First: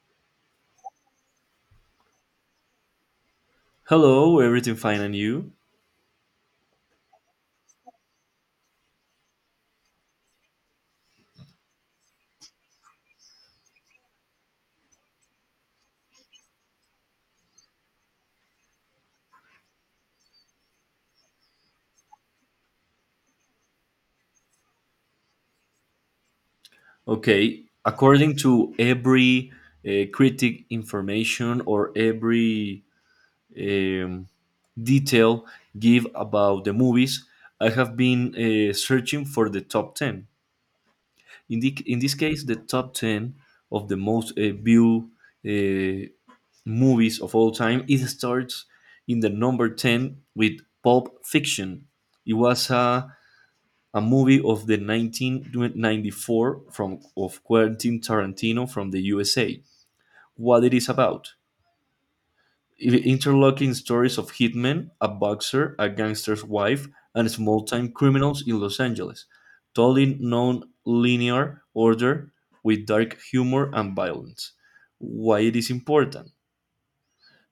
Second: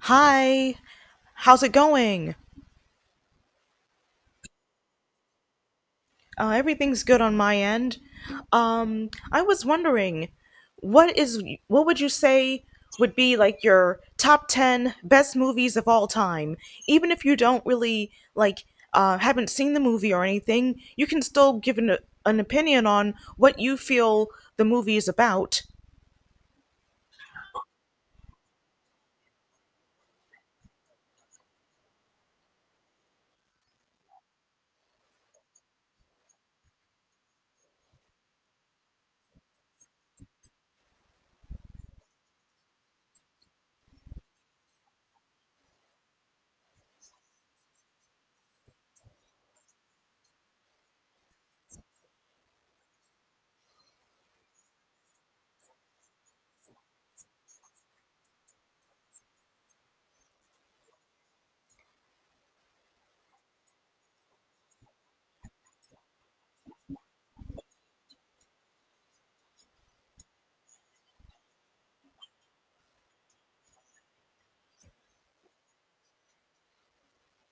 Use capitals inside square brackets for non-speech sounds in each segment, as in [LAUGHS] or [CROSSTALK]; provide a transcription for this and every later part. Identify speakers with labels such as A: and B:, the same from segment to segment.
A: Hi, how's it going?
B: Hello, everything fine and you?
A: Everything's good on my end. I was wondering, what would you say would be like your top ten best movies of all time? Even if you don't really like haven't seen the movie or anything, you can still give an opinion on what you feel the movie is about.
B: Okay, according to every critic information or every um, detail give about the movies, I have been searching for the top 10. In this case, the top 10 of the most viewed uh, movies of all time, it starts in the number 10 with Pulp Fiction. It was a movie of the 1994 from of Quentin Tarantino from the USA. What it is about? Interlocking stories of hitmen, a boxer, a gangster's wife, and small-time criminals in Los Angeles, told in non-linear order with dark humor and violence. Why it is important?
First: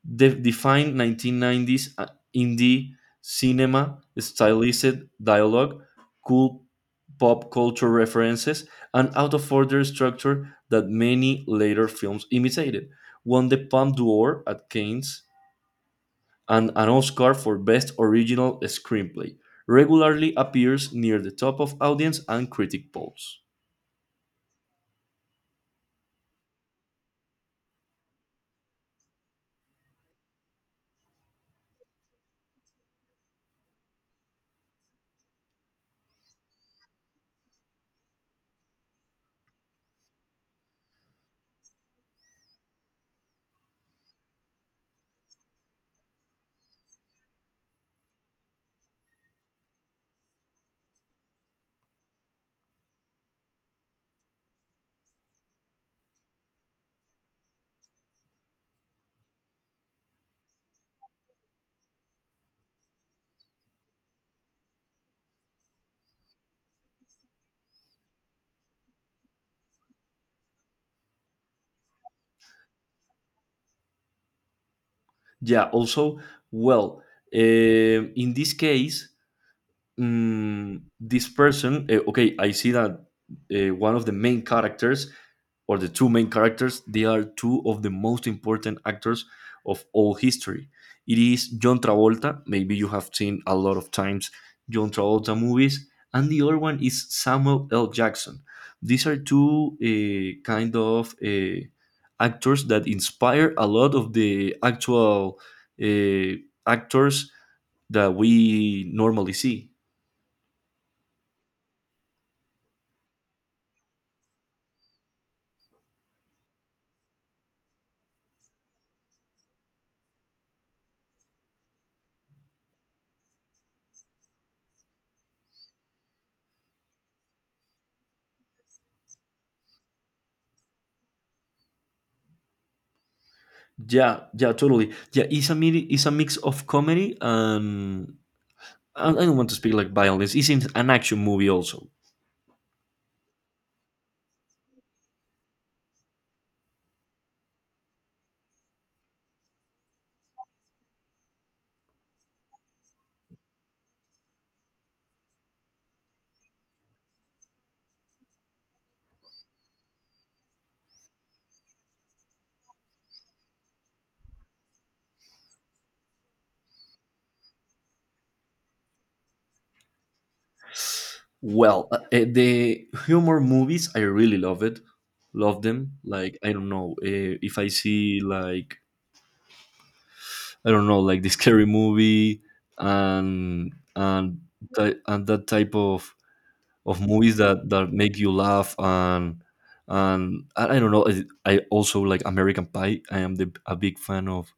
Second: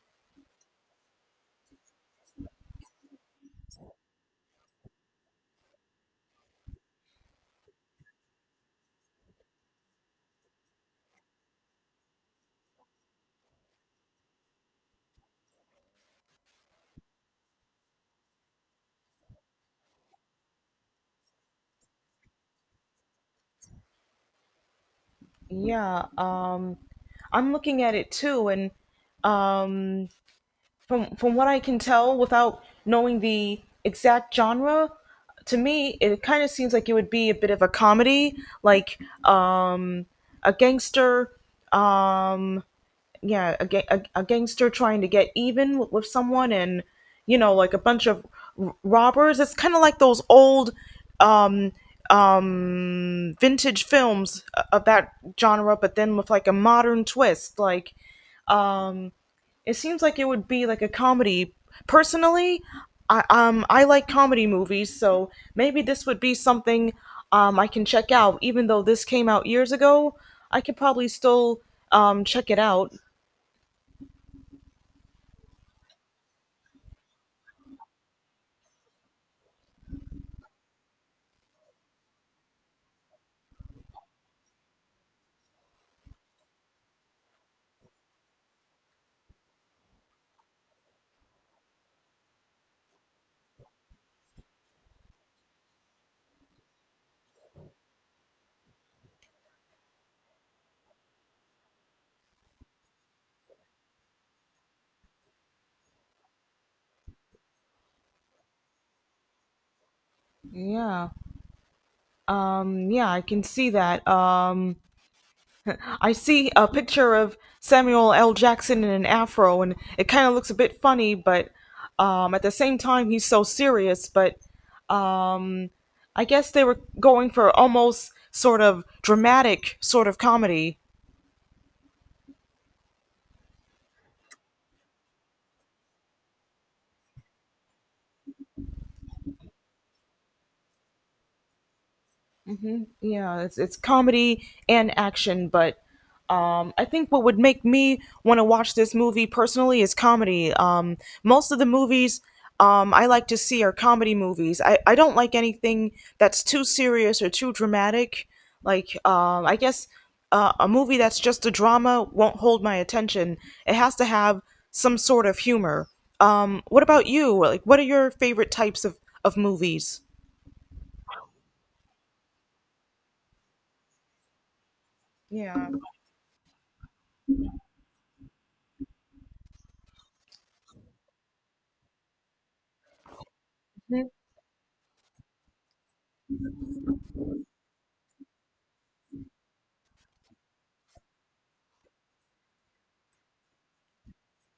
B: Defined 1990s indie cinema, stylized dialogue, cool pop culture references, and out of order structure that many later films imitated. Won the Palme d'Or at Cannes and an Oscar for Best Original Screenplay. Regularly appears near the top of audience and critic polls.
A: Yeah, I'm looking at it too, and um, from what I can tell without knowing the exact genre, to me it kind of seems like it would be a bit of a comedy, like um, a gangster, um, yeah, a gangster trying to get even with someone, and like a bunch of robbers. It's kind of like those old. Um, vintage films of that genre but then with like a modern twist like Um, it seems like it would be like a comedy. Personally, I like comedy movies, so maybe this would be something I can check out. Even though this came out years ago, I could probably still check it out.
B: Yeah, also, well, in this case, this person okay, I see that one of the main characters or the two main characters, they are two of the most important actors of all history. It is John Travolta. Maybe you have seen a lot of times John Travolta movies, and the other one is Samuel L. Jackson. These are two kind of actors that inspire a lot of the actual uh, actors that we normally see.
A: Yeah. Yeah, I can see that. [LAUGHS] I see a picture of Samuel L. Jackson in an afro, and it kind of looks a bit funny, but at the same time, he's so serious. But um, I guess they were going for almost sort of dramatic sort of comedy.
B: Yeah, yeah, totally. Yeah, it's a mini, it's a mix of comedy and I don't want to speak like violence. An action movie also.
A: Yeah, it's comedy and action, but I think what would make me want to watch this movie personally is comedy. Most of the movies I like to see are comedy movies. I don't like anything that's too serious or too dramatic, like I guess a movie that's just a drama won't hold my attention. It has to have some sort of humor. What about you? Like, what are your favorite types of movies?
B: Well, the humor movies, I really love it. Love
A: Yeah.
B: them. Like, I don't know, if I see like, I don't know, like the scary movie and
A: Mhm.
B: and that type of movies that that make you laugh and I don't know. I also like American Pie. I am the, a big fan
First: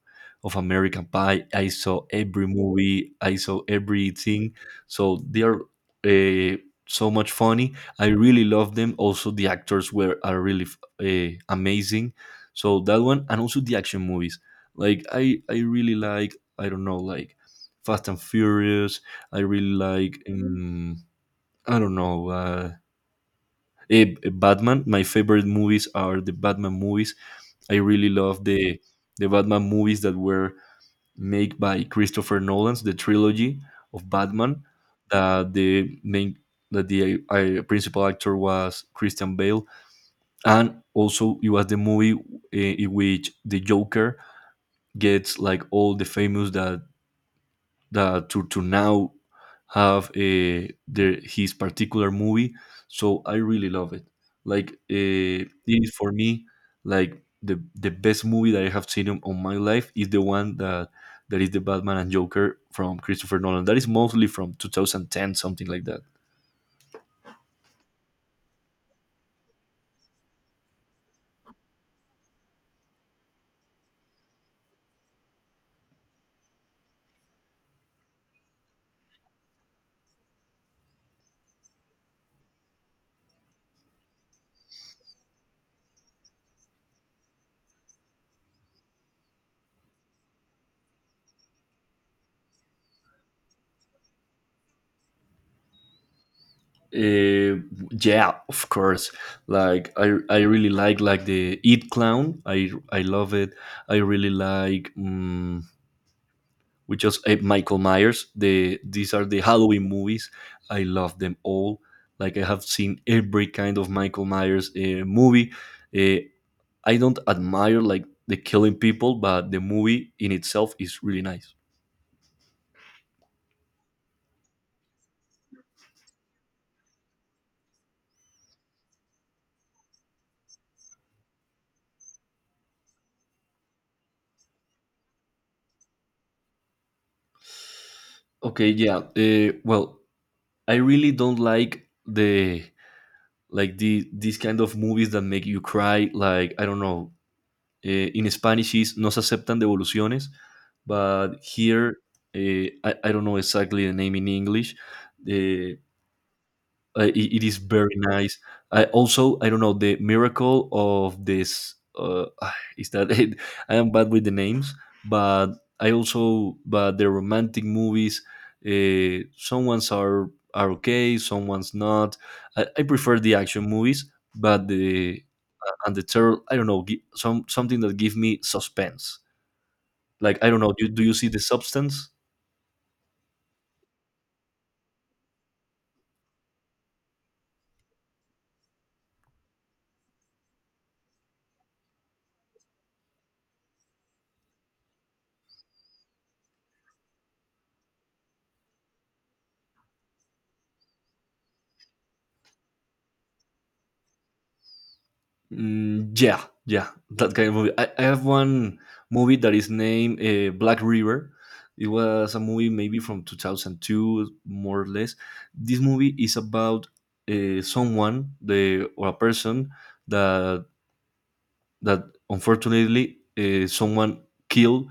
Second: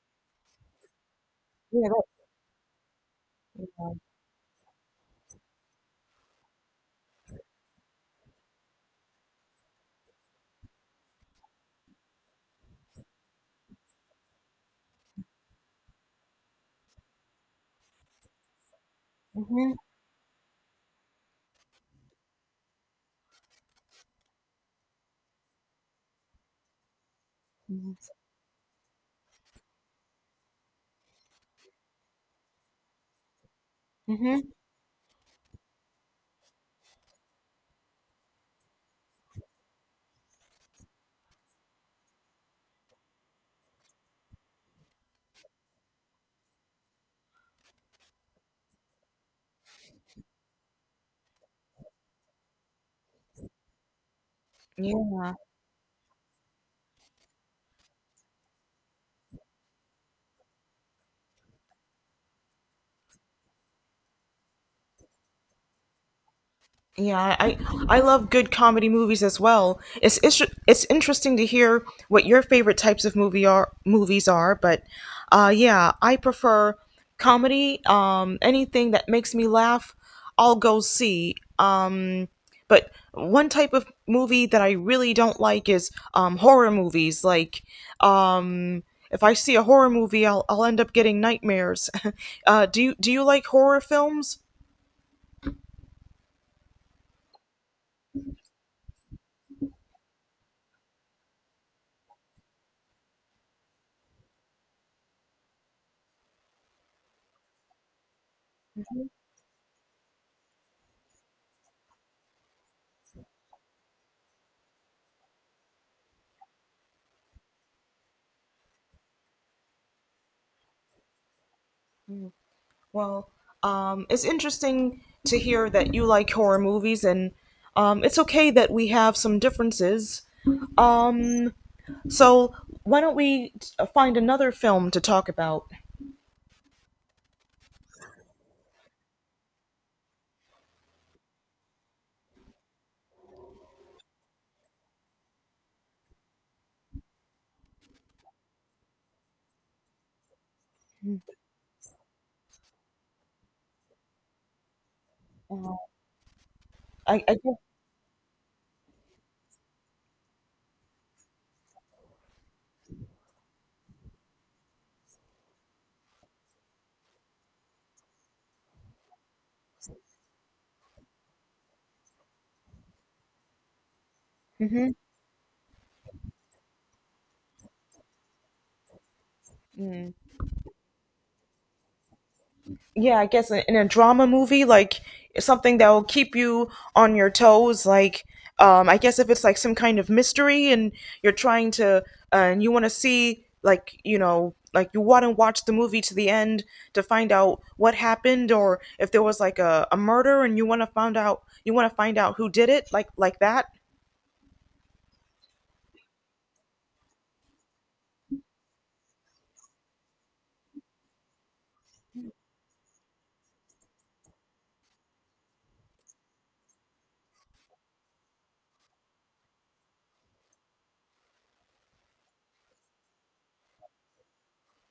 B: of American Pie. I
A: Yeah,
B: saw
A: that-
B: every movie. I saw everything. So they are uh, so much funny. I really love them. Also, the actors were are really amazing. So that one, and also the action movies. Like, I really like. I don't know, like, Fast and Furious. I really like. I don't know. Batman. My favorite movies are the Batman movies. I
A: Mhm.
B: really love the Batman movies that were made by Christopher Nolan's, the trilogy of
A: Hmm.
B: Batman. That the main that the principal actor was Christian Bale, and also it was the movie in which the Joker gets like all the famous that that to now have a their his particular movie. So I really love it. Like,
A: Yeah,
B: it is for me like the best movie that I have seen on my life is the one that that is the Batman and Joker from Christopher Nolan, that is mostly from 2010, something like that.
A: yeah. I love good comedy movies as well. It's interesting to hear what your favorite types of movies are, but yeah, I prefer comedy. Anything that makes me laugh, I'll go see. But one type of movie that I really don't like is horror movies. Like, um, if I see a horror movie, I'll end up getting nightmares. [LAUGHS] Do you like horror films?
B: uh, yeah, of course. Like, I really like the It clown. I love it. I really like. We just Michael Myers. The these are the Halloween movies. I love them all. Like, I have seen every kind of Michael Myers movie. Uh, I don't admire like the killing people, but the movie in itself is really nice.
A: Well, it's interesting to hear that you like horror movies, and it's okay that we have some differences. Um, so why don't we find another film to talk about?
B: Okay, yeah. Well, I really don't like the these kind of movies that make you cry. Like, I don't know, in Spanish is no se aceptan devoluciones,
A: Mm.
B: but here I don't know exactly the name in English.
A: Uh,
B: Uh, it,
A: I
B: it
A: guess,
B: is very nice. I also I don't know the miracle of this [SIGHS] is that [LAUGHS] it? I am bad with the names, but I also but the romantic movies. Some ones are okay, some ones not. I prefer the action movies, but
A: mhm.
B: the and the third, I don't know, some something that give me suspense. Like, I don't know, do you see the substance?
A: Yeah, I guess in a drama movie, like something that will keep you on your toes. Like, I guess if it's like some kind of mystery and you're trying to, and you want to see, like, like you want to watch the movie to the end to find out what happened, or if there was like a murder and you want to find out, you want to find out who did it, like that.
B: Yeah, yeah, that kind of movie. I have one movie that is named Black River. It was a movie maybe from 2002, more or less. This movie is about someone, the or a person that that unfortunately someone killed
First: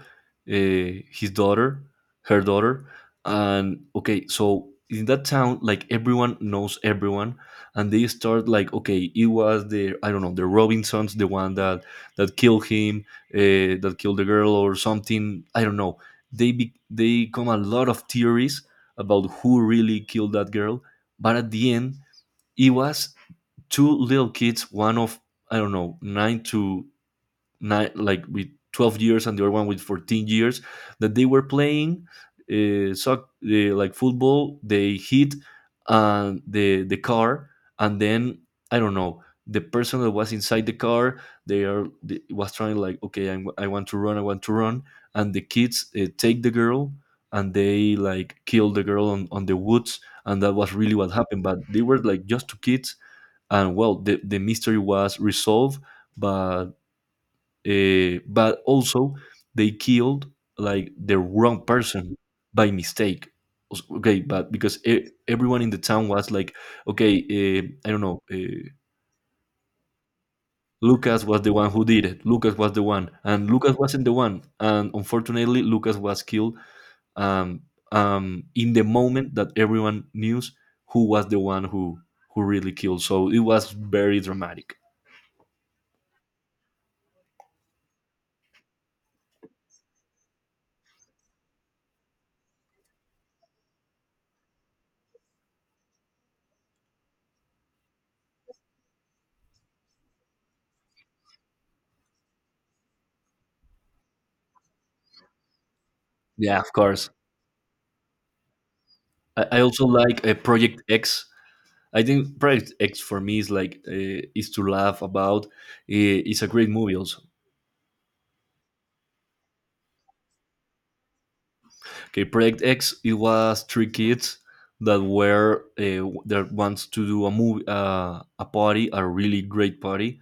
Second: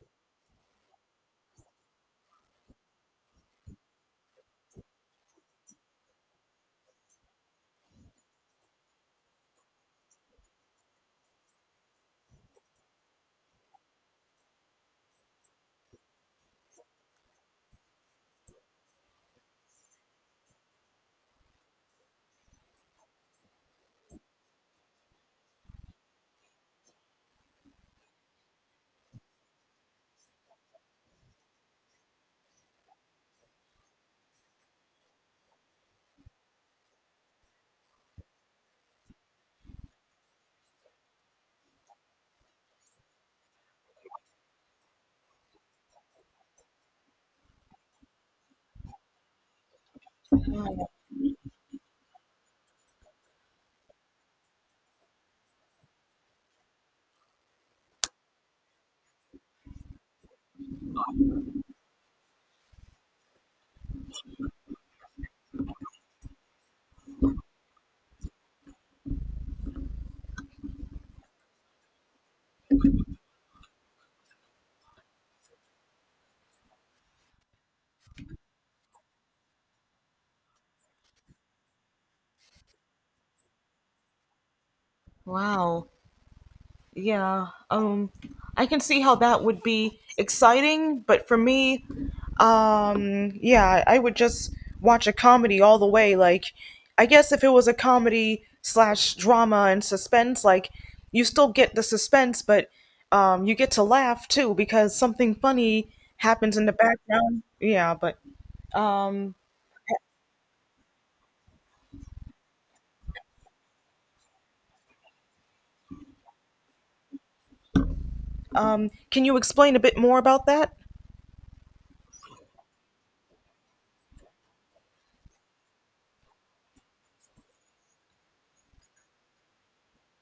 B: his daughter, her daughter, and okay, so in that town, like everyone knows everyone, and they start like, okay, it was the I don't know the Robinsons, the one that that killed him, that killed the girl or something. I don't know. They be, they come a lot of theories about who really killed that girl, but at the end, it was two little kids, one of I don't know, nine to nine, like with 12 years and the other one with 14 years that they were playing like football. They hit the car, and then I don't know, the person that was inside the car, they are they, was trying like, okay, I want to run, I want to run. And the kids take the girl and they like kill the girl on the woods, and that was really what happened, but they were like just two kids, and well, the mystery was resolved, but but also they killed like the wrong person by mistake. Okay, but because everyone in the town was like, okay, I don't know, Lucas was the one who did it, Lucas was the one, and Lucas wasn't the one, and unfortunately Lucas was killed um, in the moment that everyone knew who was the one who really killed. So it was very dramatic.
A: Wow. Yeah, I can see how that would be exciting, but for me, yeah, I would just watch a comedy all the way. Like, I guess if it was a comedy slash drama and suspense, like, you still get the suspense, but you get to laugh too because something funny happens
B: Yeah,
A: in the
B: of course.
A: background. Yeah, but um,
B: I also like Project X. I think Project X for me is like, is to laugh about. It's a great movie also.
A: can you explain a bit more about that?
B: Okay, Project X, it was three kids that were that wants to do a movie, a party, a really great party,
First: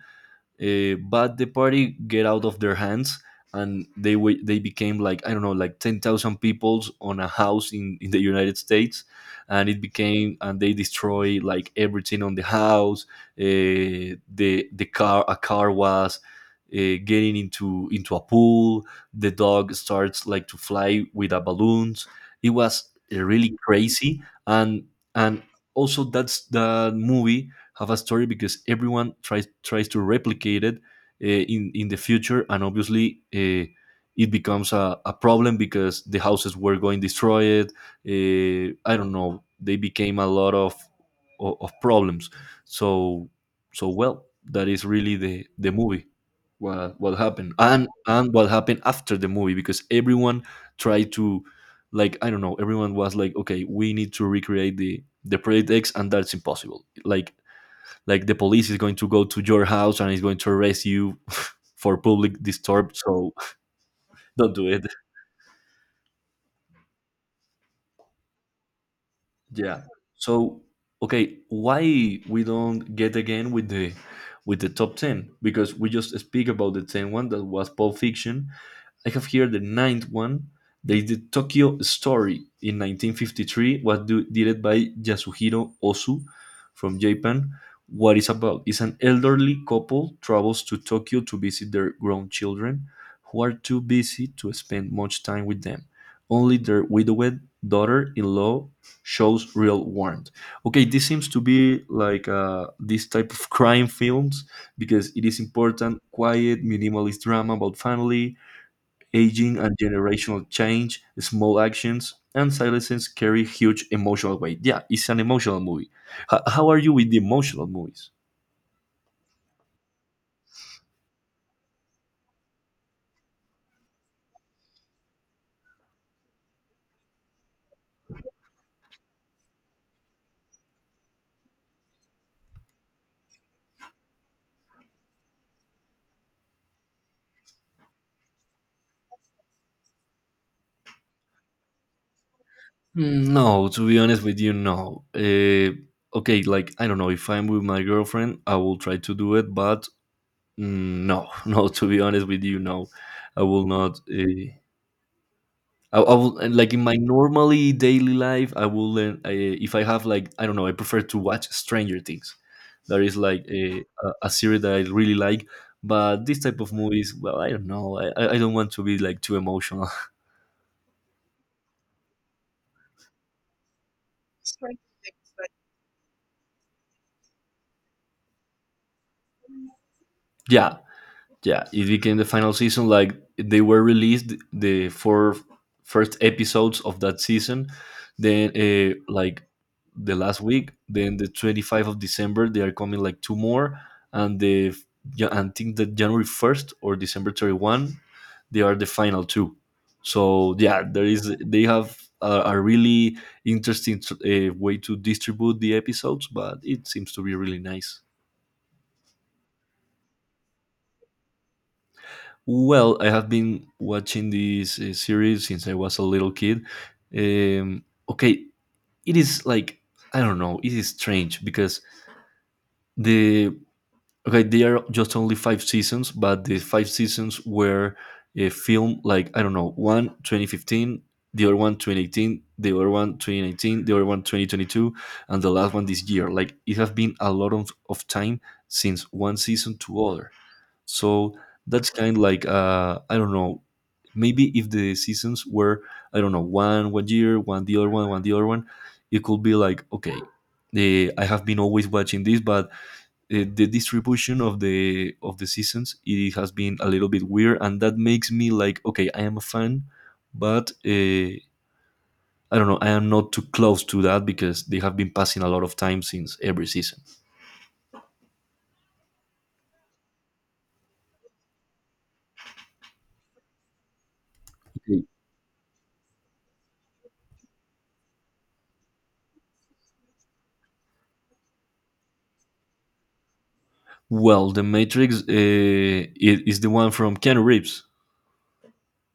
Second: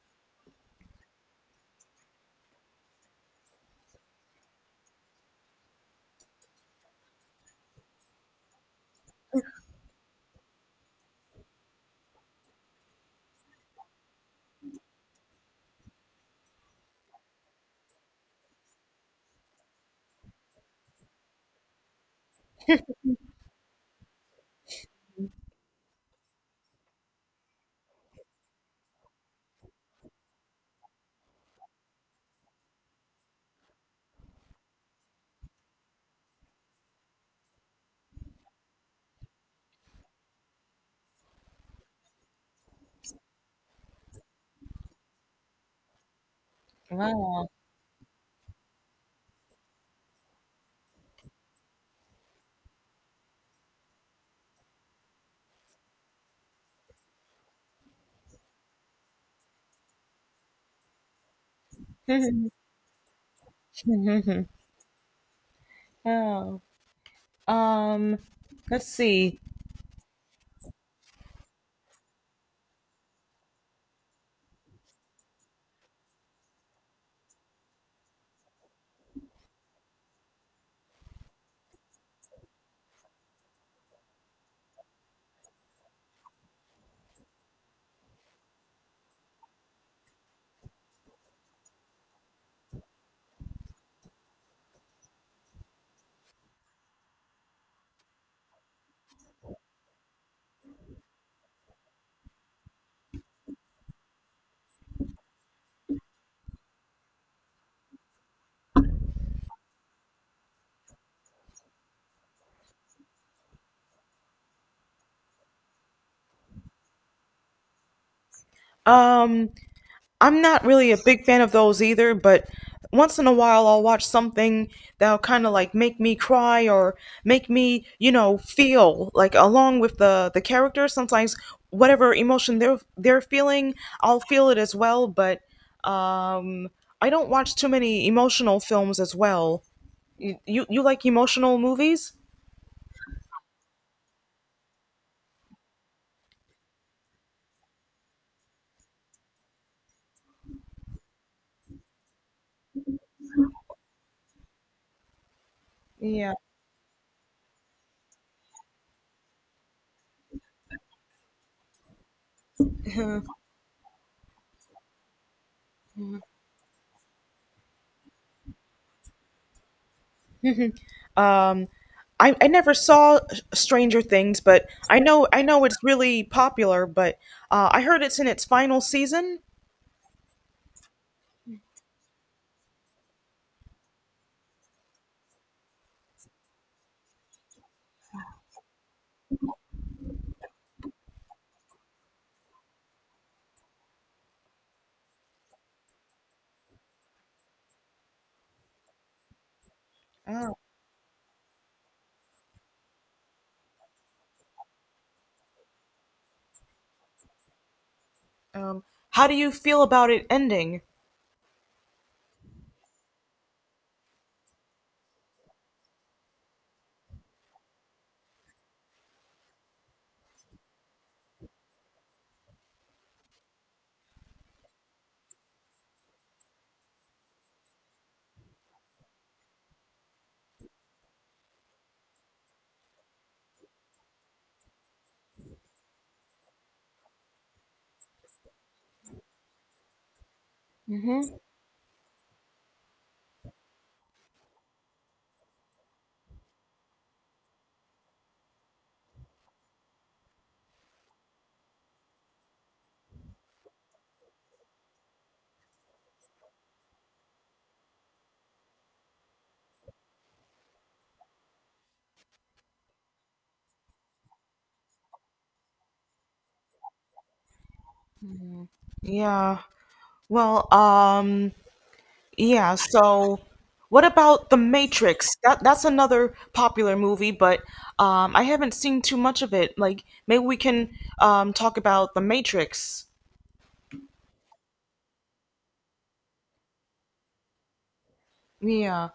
B: but the party get out of their hands, and they became like, I don't know, like 10,000 people on a house in the United States, and it became, and they destroy like everything on the house. The car, a car was getting into a pool. The dog starts like to fly with a balloons. It was really crazy, and and also that's the movie have a story because everyone tries to replicate it in the future, and obviously. It becomes a problem because the houses were going destroyed. I don't know. They became a lot of problems. So so well, that is really the movie. What
A: Wow.
B: happened, and what happened after the movie, because everyone tried to, like, I don't know. Everyone was like, okay, we need to recreate the Project X, and that's impossible. Like the police is going to go to your house and is going to arrest you [LAUGHS] for public
A: [LAUGHS]
B: disturb. So [LAUGHS] don't do it.
A: Oh. Um, let's see.
B: Yeah. So okay, why we don't get again with the top 10, because we just speak about the same one that was Pulp Fiction. I have here the ninth one. They did Tokyo Story in 1953, was do, directed by Yasuhiro Ozu from Japan. What is about is an elderly couple travels to Tokyo to visit their grown children, who are too busy to spend much time with them. Only their widowed daughter-in-law shows real warmth. Okay, this seems to be like, this type of [LAUGHS] crime films, because it is important, quiet, minimalist drama about family, aging and generational change, small actions, and silences carry huge emotional weight. Yeah, it's an emotional movie. How are you with the emotional movies?
A: Um, I'm not really a big fan of those either, but once in a while I'll watch something that'll kind of like make me cry or make me, feel like along with the character. Sometimes whatever emotion they're feeling, I'll feel it as well, but um I don't watch too many emotional films as well. You like emotional movies?
B: No, to be honest with you, no. Okay, like I don't know, if I'm with my girlfriend, I will try to do it, but no, [LAUGHS] no. To be honest with you, no, I will not. I
A: Yeah.
B: will and, like in my normally daily life. I will if I have like, I don't know, I prefer to watch Stranger Things. That is
A: [LAUGHS]
B: like a series that I really like. But this type of movies, well, I don't know. I don't want to be like too emotional.
A: Um, I never saw Stranger Things, but I know it's really popular. But I heard it's in its final season.
B: [LAUGHS] Yeah, yeah, it became the final season, like they were released the four first episodes of that season, then like the last week, then the 25th of December they are coming like two more, and the yeah, and I think that January 1st or December 31 they are the final two. So
A: Oh,
B: yeah, there is they have a really interesting way to distribute the episodes, but it seems to be really nice.
A: um, how do you feel about it ending?
B: Well, I have been watching this series since I was a little kid. Okay, it is like I don't know. It is strange because the okay, they are just only five seasons, but the five seasons were a film, like I don't know, one 2015, the other one 2018, the other one 2019, the other one 2022, and the last one this year. Like it has been a lot of time since one season to other.
A: Mm-hmm.
B: So that's kind of like, I don't know. Maybe if the seasons were, I don't know, one year, one the other one, one the other one, it could be like okay, I have been always watching this, but the distribution of the seasons, it has been a little bit weird, and that makes me like okay, I am a fan, but I don't know, I am not too close to that because they have been passing a lot of time since every season.
A: Yeah. Well, yeah, so what about The
B: Okay.
A: Matrix? That's another popular movie, but I haven't seen too much of it. Like, maybe we can talk about The Matrix.
B: Well, the Matrix is the one from Keanu Reeves.
A: Yeah.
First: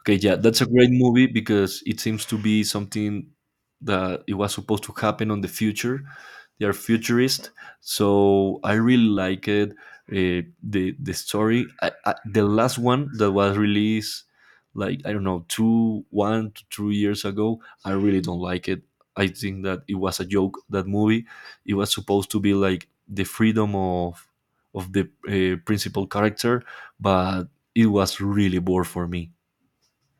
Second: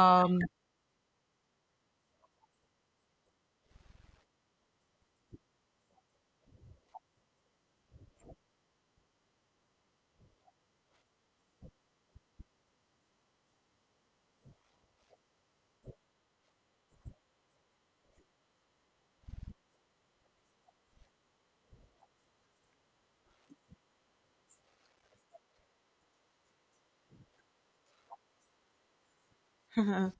B: Okay, yeah, that's a great movie because it seems to be something that it was supposed to happen on the future. They are futurist, so I really like it. The story, the last one that was released, like I don't know, two one to 2 years ago. I really don't like it. I think that it was a joke. That movie, it was supposed to be like the freedom of the principal character, but it was really bored for me.
A: [LAUGHS]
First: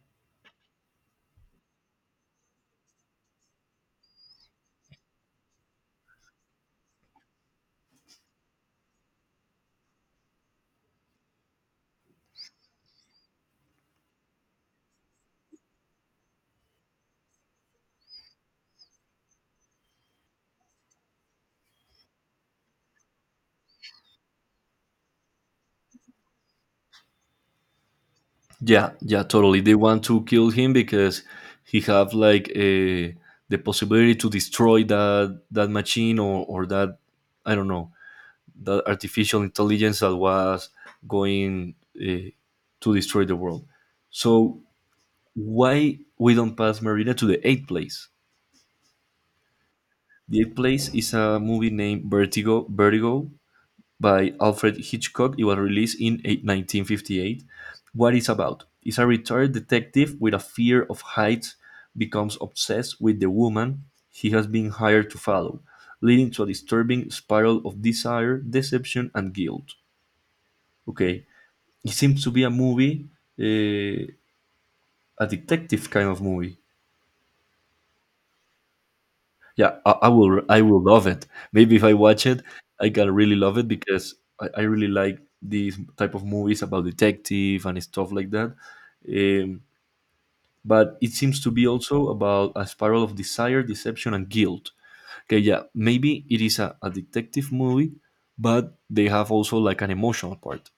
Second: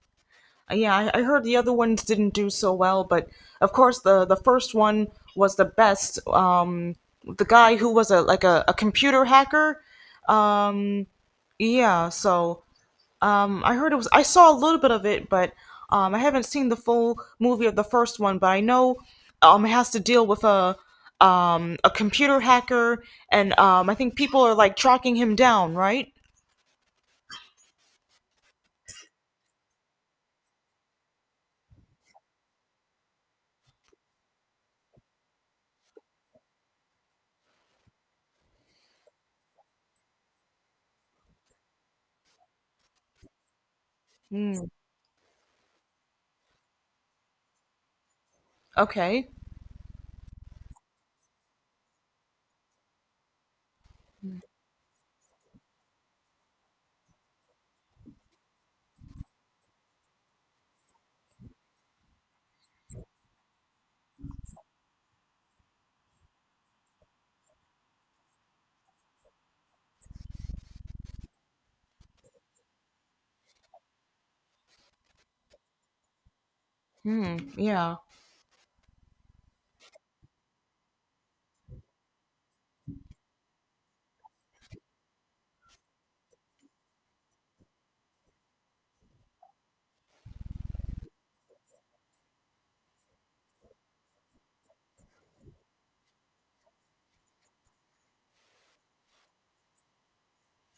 A: Yeah, I heard the other ones didn't do so well, but of course the first one was the best. The guy who was a like a computer hacker. Um, yeah, so I heard it was. I saw a little bit of it, but I haven't seen the full movie of the first one. But I know it has to deal with a computer hacker, and I think people are like tracking him down, right?
B: Yeah, yeah, totally. They want to kill him because he have like a, the possibility to destroy that machine or that, I don't know, that artificial intelligence that was going to destroy the world. So
A: Mm,
B: why we don't pass Marina to the eighth place?
A: okay.
B: The eighth place is a movie named Vertigo. Vertigo by Alfred Hitchcock. It was released in 1958. What it's about? It's a retired detective with a fear of heights becomes obsessed with the woman he has been hired to follow, leading to a disturbing spiral of desire, deception, and guilt. Okay, it seems to be a movie, uh, a detective kind of movie.
A: Hmm. Yeah.
B: Yeah, I will love it. Maybe if I watch it, I gotta really love it because I really like these type of movies about detective and stuff like that. Um, but it seems to be also about a spiral of desire, deception, and guilt. Okay, yeah, maybe it is a detective movie, but they have also like an emotional part.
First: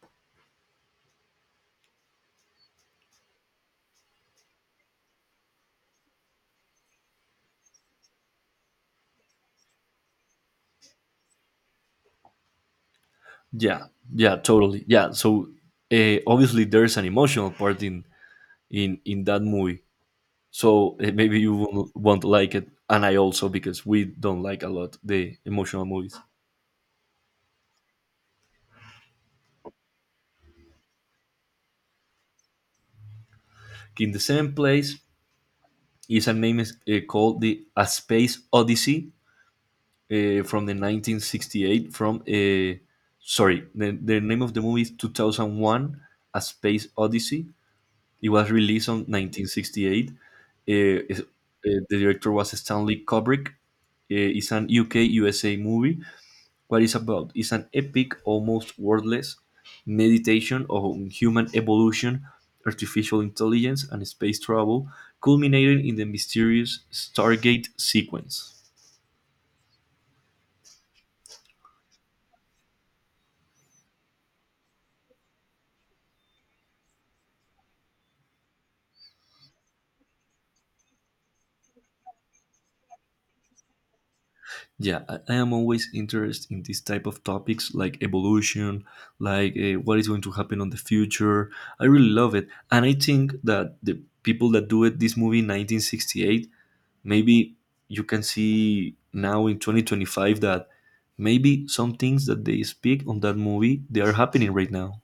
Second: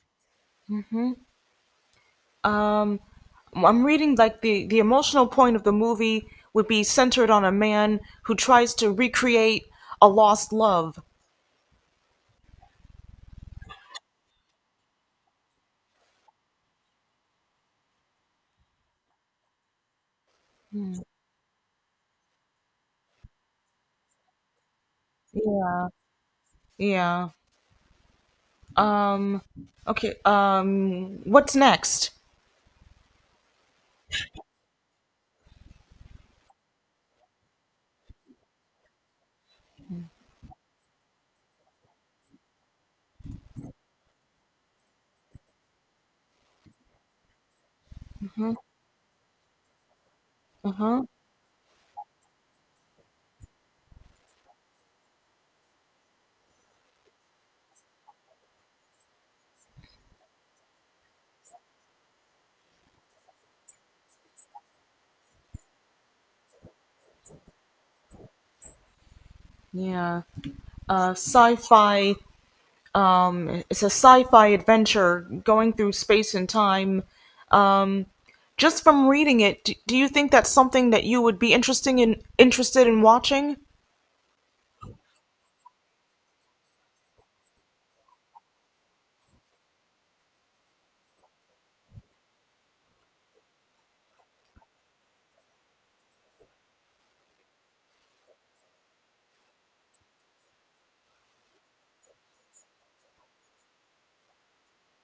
A: Um, I'm reading like the emotional point of the movie would be centered on a man who tries to recreate a lost love.
B: Yeah, yeah, totally. Yeah, so obviously there's an emotional part in that movie. So maybe you won't like it, and I also, because we don't like a lot the emotional
A: Yeah.
B: movies.
A: Yeah. Um, okay. What's next?
B: In the same place is a name is called the a Space Odyssey, from the 1968, from sorry, the name of the movie is 2001, A Space Odyssey. It was released on 1968.
A: Uh huh.
B: Is- the director was Stanley Kubrick. It's an UK USA movie. What it's about? It's an epic, almost wordless meditation on human evolution, artificial intelligence, and space travel, culminating in the mysterious Stargate sequence.
A: Yeah. Sci-fi. It's a sci-fi adventure going through space and time. Um, just from reading it, do, do you think that's something that you would be interesting in interested in watching?
B: Yeah, I am always interested in this type of topics like evolution, like what is going to happen on the future. I really love it, and I think that the people that do it, this movie, 1968, maybe you can see now in 2025 that maybe some things that they speak on that movie they are happening right now,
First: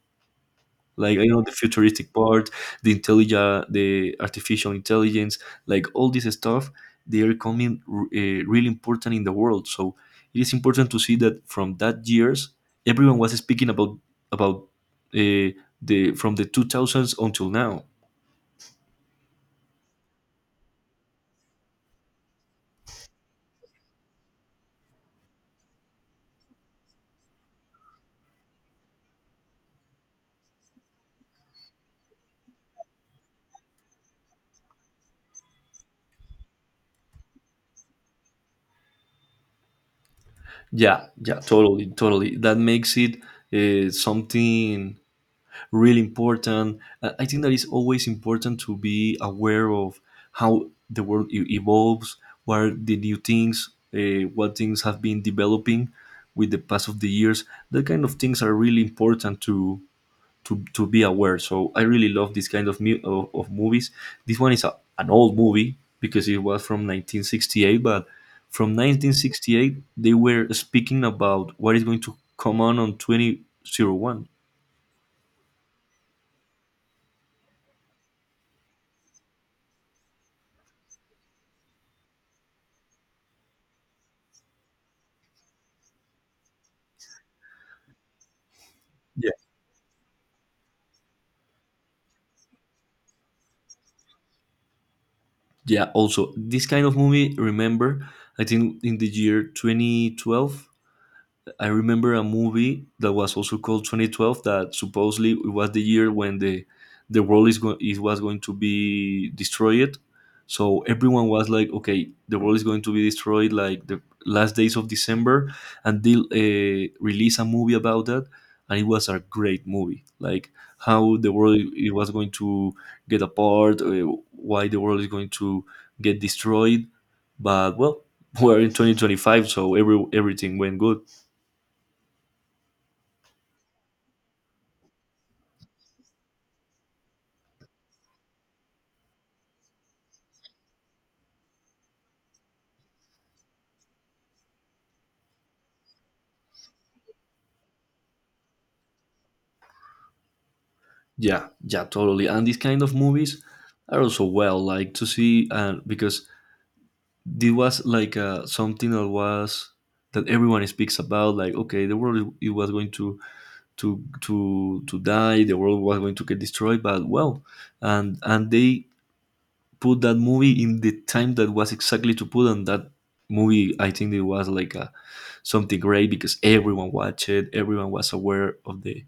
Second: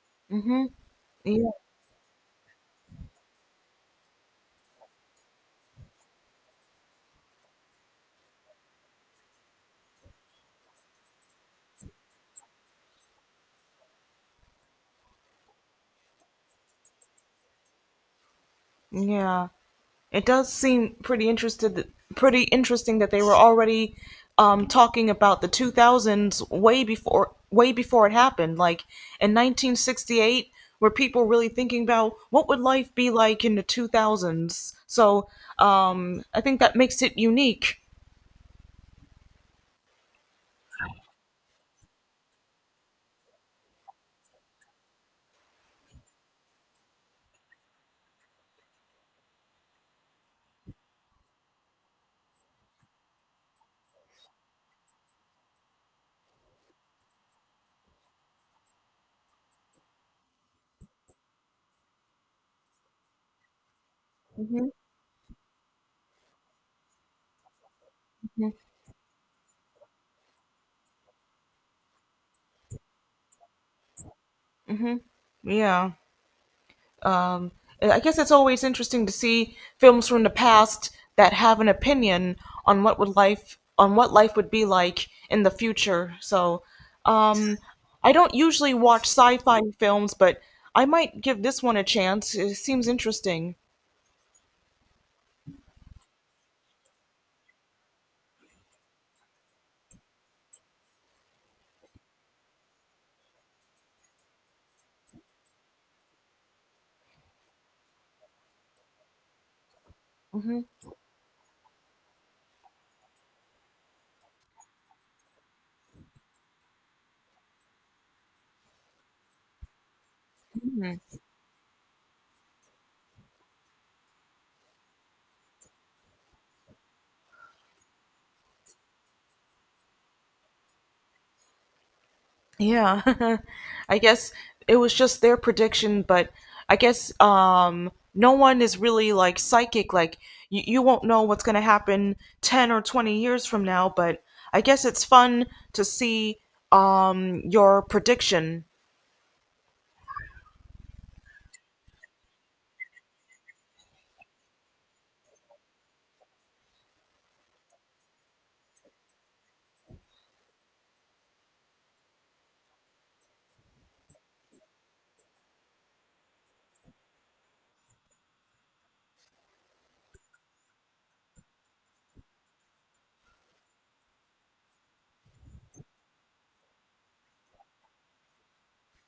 B: like I know,
A: Yeah.
B: the futuristic part, the intelligence, the artificial intelligence, like all this stuff, they are coming really important in the world, so it is important to see that from that years, everyone was speaking about uh, the from the 2000s until now.
A: Yeah. It does seem pretty interesting that they were already talking about the 2000s way before it happened, like in 1968, were people really thinking about what would life be like in the 2000s. So I think that makes it unique.
B: Yeah, yeah, totally, totally, that makes it something really important. I think that it's always important to be aware of how the world evolves, what are the new things, what things have been developing with the pass of the years. That kind of things are really important to be aware. So I really love this kind of of movies. This one is
A: Hmm.
B: an old movie because it was from 1968, but from 1968 they were speaking about what is going to come on 2001.
A: Yeah. um, I guess it's always interesting to see films from the past that have an opinion on what life would be like in the future. So, um, I don't usually watch sci-fi films, but I might give this one a chance. It seems interesting.
B: Yeah, also this kind of movie, remember, I think in the year 2012, I remember a movie that was also called 2012 that supposedly it was the year when the world is going it was going to be destroyed. So
A: Mm-hmm.
B: everyone was like, okay, the world is going to be destroyed, like the last days of December, and they release a movie about that, and it was a great movie. Like how the world it was going to get apart, why the world is going to get destroyed, but well, [LAUGHS] we're in 2025, so everything went good.
A: Yeah. [LAUGHS] I guess it was just their prediction, but I guess no one is really like psychic, like you won't know what's going to happen 10 or 20 years from now, but I guess it's fun to see your prediction.
B: Yeah, yeah, totally. And these kind of movies are also, well, like to see, and because this was like something that was, that everyone speaks about. Like, okay, the world it was going to die, the world was going to get destroyed, but well, and they put that movie in the time that was exactly to put, and that movie, I think it was like something great, because everyone watched it, everyone was aware of the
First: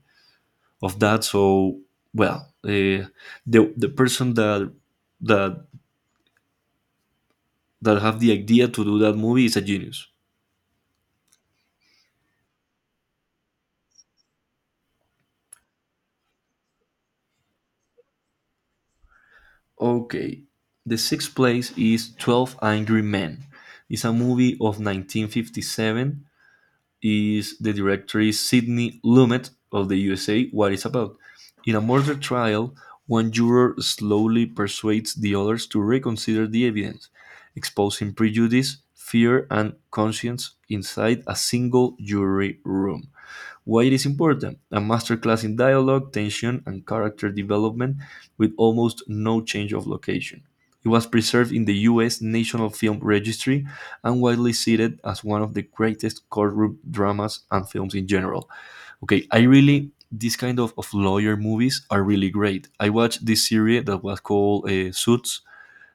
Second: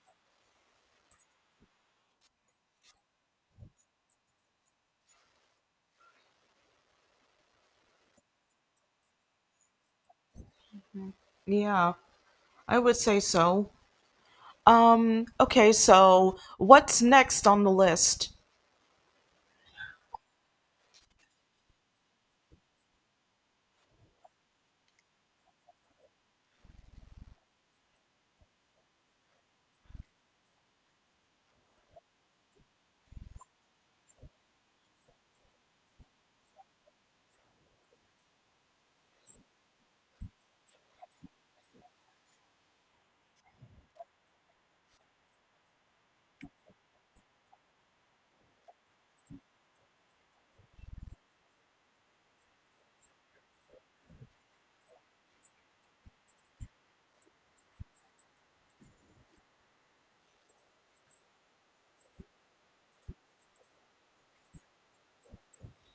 B: of that. So well, the person that that have the idea to do that movie is a genius.
A: Yeah. I would say so. Okay, so what's next on the list?
B: Okay, the sixth place is Twelve Angry Men. It's a movie of 1957, is the director Sidney Lumet of the USA. What it's about? In a murder trial, one juror slowly persuades the others to reconsider the evidence, exposing prejudice, fear, and conscience inside a single jury room. Why it is important? A masterclass in dialogue, tension, and character development with almost no change of location. It was preserved in the US National Film Registry and widely cited as one of the greatest courtroom dramas and films in general. Okay, I really, these kind of lawyer movies are really great. I watched this series that was called Suits.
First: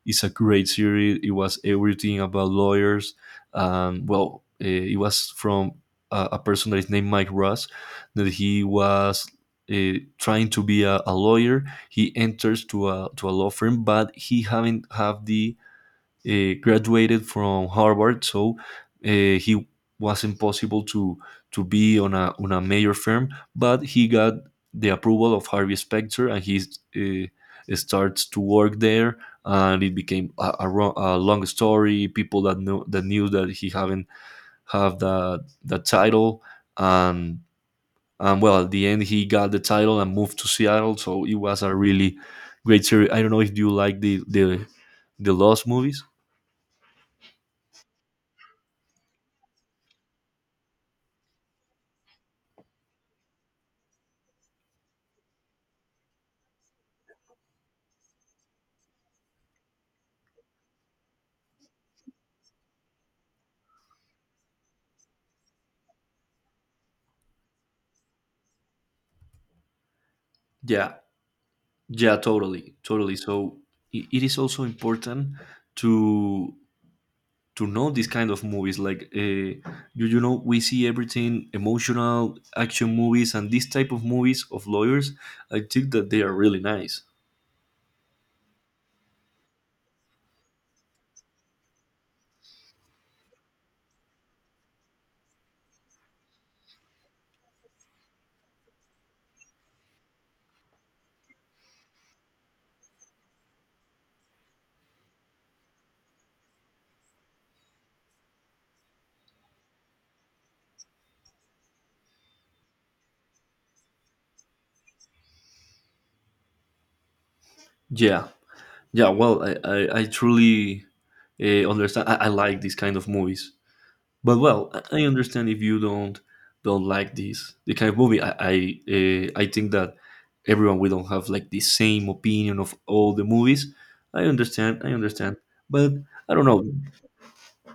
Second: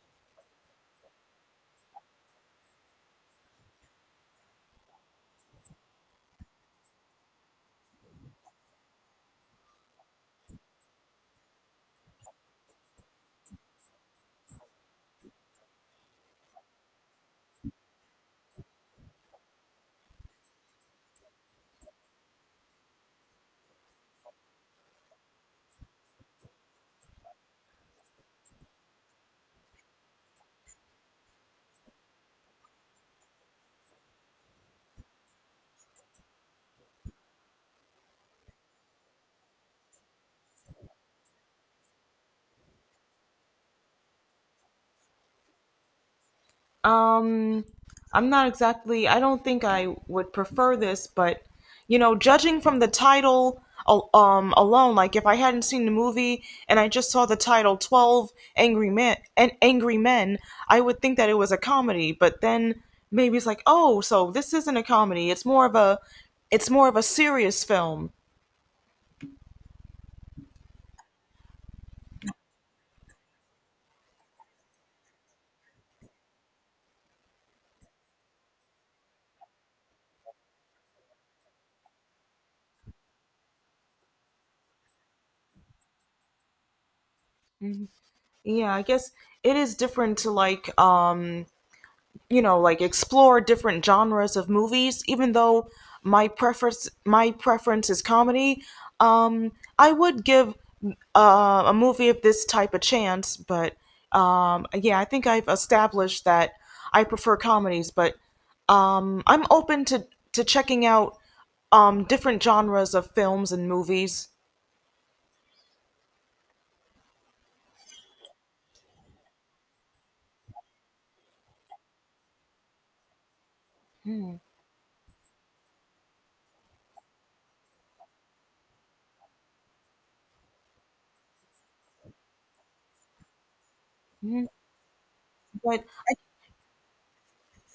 B: It's a great series. It was everything about lawyers. Well, it was from a person that is named Mike Ross, that he was trying to be a lawyer. He enters to a law firm, but he haven't have the graduated from Harvard, so he wasn't possible to be on a major firm, but he got the approval of Harvey Specter, and he starts to work there. And it became a long story. People that knew that he haven't have that title, and well, at the end he got the title and moved to Seattle. So it was a really great series. I don't know if you like the Lost movies.
A: Um, I'm not exactly, I don't think I would prefer this, but you know, judging from the title alone, like if I hadn't seen the movie and I just saw the title 12 Angry Men I would think that it was a comedy, but then maybe it's like, "Oh, so this isn't a comedy. It's more of a it's more of a serious film."
B: Yeah, yeah, totally, totally. So it is also important to to know these kind of movies. Like we see everything emotional action movies and these type of movies of lawyers. I think that they are really nice.
A: Yeah, I guess it is different to like like explore different genres of movies, even though my preference is comedy. um I would give a movie of this type a chance, but yeah, I think I've established that I prefer comedies, but I'm open to checking out different genres of films and movies.
B: Yeah, yeah. Well, I truly understand. I like these kind of movies. But well, I understand if you don't like this the kind of movie. I think that everyone we don't have like the same opinion of all the movies. I
A: Mhm.
B: understand. I understand.
A: But
B: But I don't know.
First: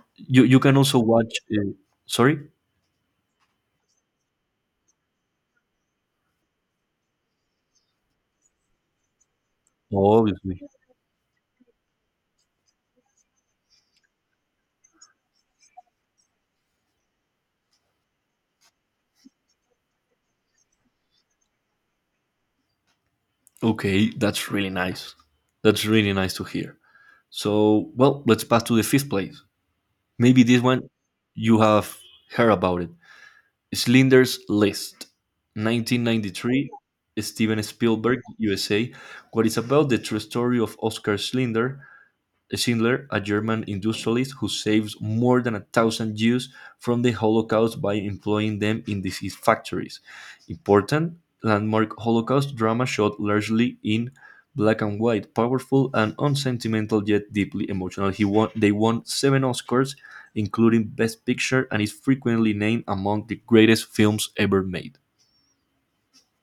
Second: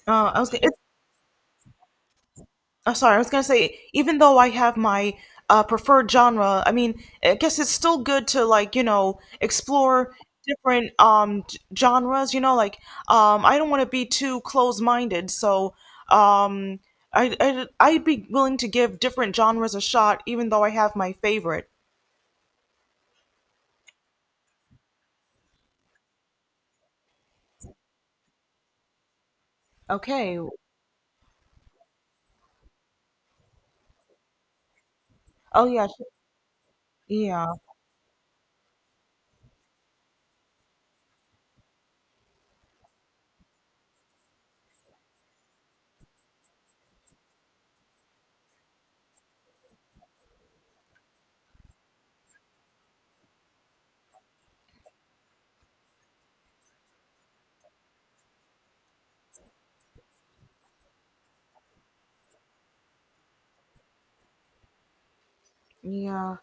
A: I
B: You
A: was—
B: you can also watch. Sorry.
A: Oh, sorry, I was gonna say, even though I have my preferred genre, I mean, I guess it's still good to like, you know, explore
B: Obviously.
A: different genres, you know, like I don't want to be too close-minded, so um I'd be willing to give different genres a shot, even though I have my favorite.
B: Okay, that's really nice. That's really nice to hear. So well, let's pass to the fifth place.
A: Okay.
B: Maybe this one you have heard about it. Schindler's List,
A: Oh yeah, sh-
B: 1993,
A: yeah,
B: Steven Spielberg, USA, what is about the true story of Oscar Schindler, Schindler, a German industrialist who saves more than a thousand Jews from the Holocaust by employing them in his factories. Important landmark Holocaust drama shot largely in black and white, powerful and unsentimental yet deeply emotional. He won, they won seven Oscars, including Best Picture, and is frequently named among the greatest films ever made.
A: yeah.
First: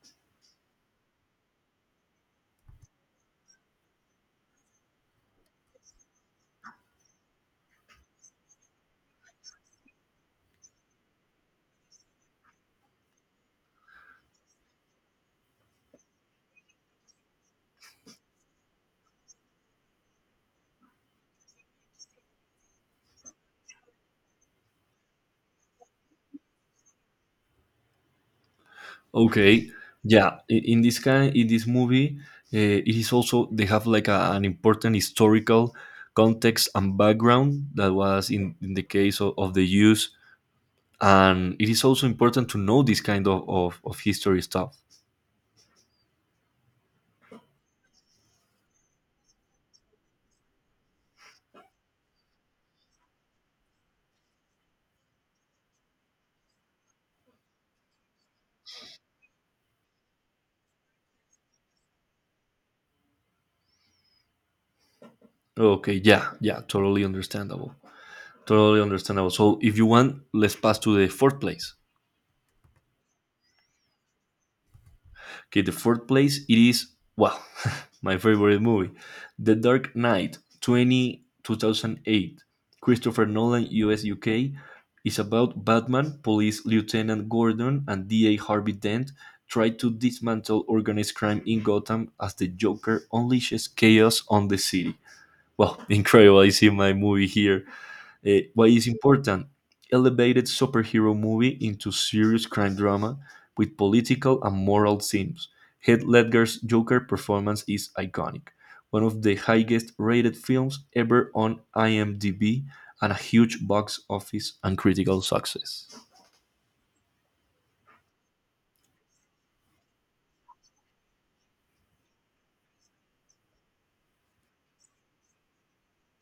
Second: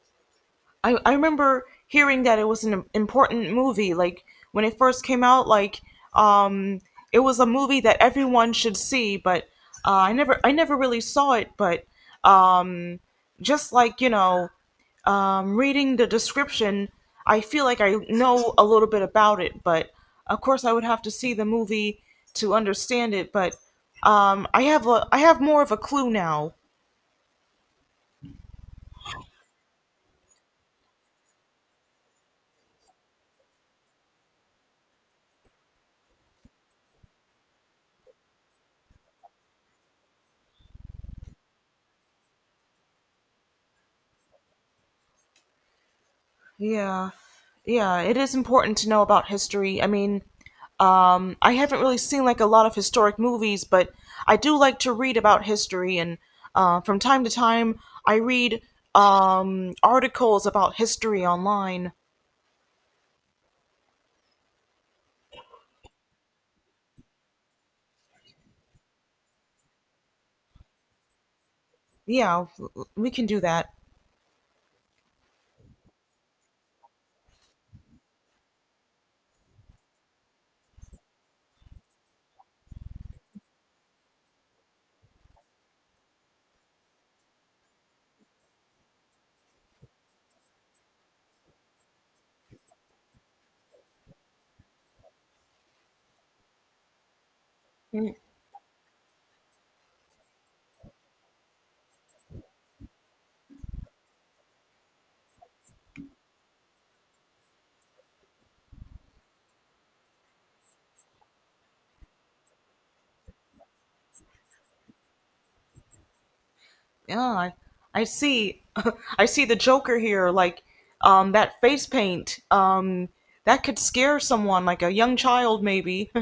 A: I remember hearing that it was an important movie. Like when it first came out, like um, it was a movie that everyone should see. But I never really saw it. But um, just like you know, reading the description, I feel like I know a little bit about it. But of course, I would have to see the movie to understand it. But I have more of a clue now.
B: Okay, yeah. In this kind, in this movie, uh, it is also they have like an important historical context and background that was in the case of the use, and it is also important to know this kind of history stuff.
A: Yeah. Yeah, it is important to know about history. I mean, I haven't really seen like a lot of historic movies, but I do like to read about history, and from time to time, I read articles about history online.
B: Okay, yeah, yeah, totally understandable, totally understandable. So if you want, let's pass to the fourth place.
A: Yeah, we can do that.
B: Okay, the fourth place it is, well, [LAUGHS] my favorite movie, The Dark Knight, 20 2008, Christopher Nolan, US UK, is about Batman, police lieutenant Gordon, and DA Harvey Dent try to dismantle organized crime in Gotham as the Joker unleashes chaos on the city. Well, [LAUGHS] incredible! I see my movie here.
A: Mm.
B: Why is important? Elevated superhero movie into serious crime drama with political and moral themes. Heath Ledger's Joker performance is iconic, one of the highest rated films ever on IMDb, and a huge box office and critical success.
A: Yeah, I see. [LAUGHS] I see the Joker here. Like that face paint. That could scare someone, like a young child, maybe. [LAUGHS]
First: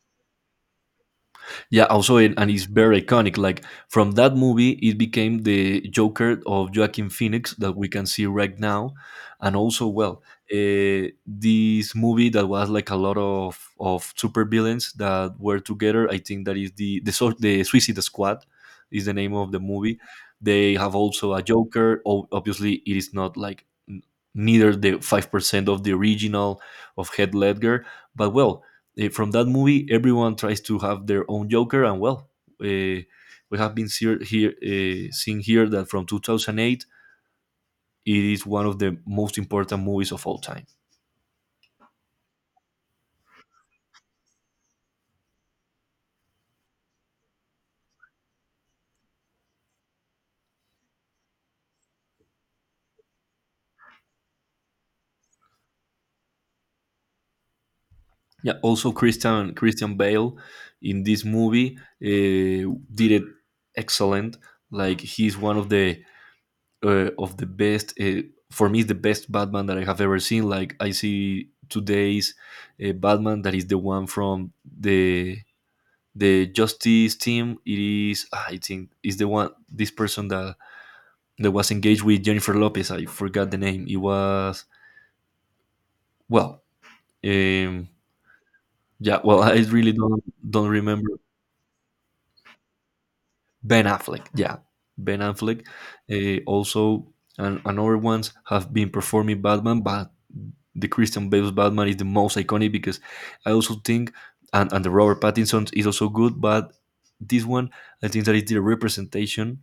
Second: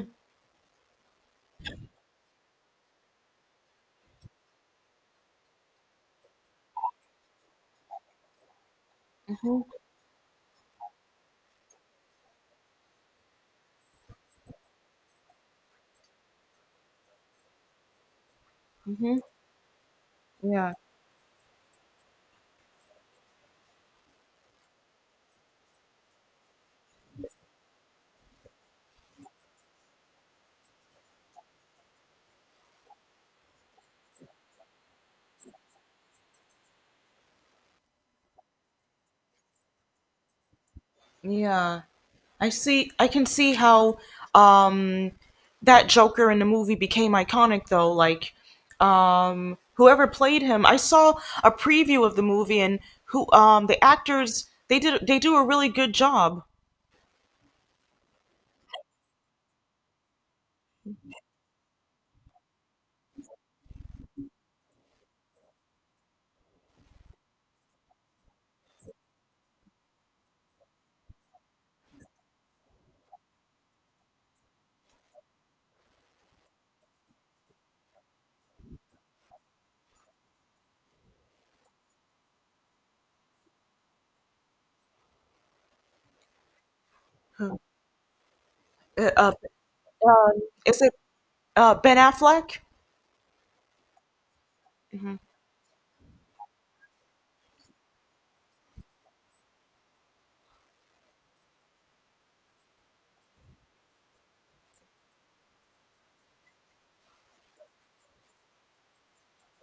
B: Yeah, also, and it's very iconic. Like from that movie, it became the Joker of Joaquin Phoenix that we can see right now, and also, this movie that was like a lot of super villains that were together. I think that is the Suicide Squad is the
A: Hmm.
B: name of the movie.
A: Yeah.
B: They have also a Joker. Obviously, it is not like neither the 5% of the original of Heath Ledger, but from that movie, everyone tries to have their own Joker, and uh, we have been see- here seeing here that from 2008, it is one of the most important movies of all time.
A: Yeah. I see, I can see how um that Joker in the movie became iconic though. Like, whoever played him, I saw a preview of the movie, and who the actors, they did they do a really good job.
B: Yeah, also Christian Bale in this movie did it excellent. Like he's one of the best. For me, it's the best Batman that I have ever seen. Like I see today's Batman that is the one from the Justice team. It is I think is the one, this person that was engaged with Jennifer Lopez. I forgot the name. It was, well,
A: Who-
B: um,
A: Uh,
B: yeah.
A: uh,
B: Well, [LAUGHS] I really don't
A: um,
B: don't
A: is it
B: remember.
A: Ben Affleck?
B: Ben Affleck. Yeah,
A: Mhm.
B: Ben Affleck. Also, and other ones have been performing Batman, but the Christian Bale's Batman is the most iconic because I also think, and the Robert Pattinson is also good, but this one, I think that it's the representation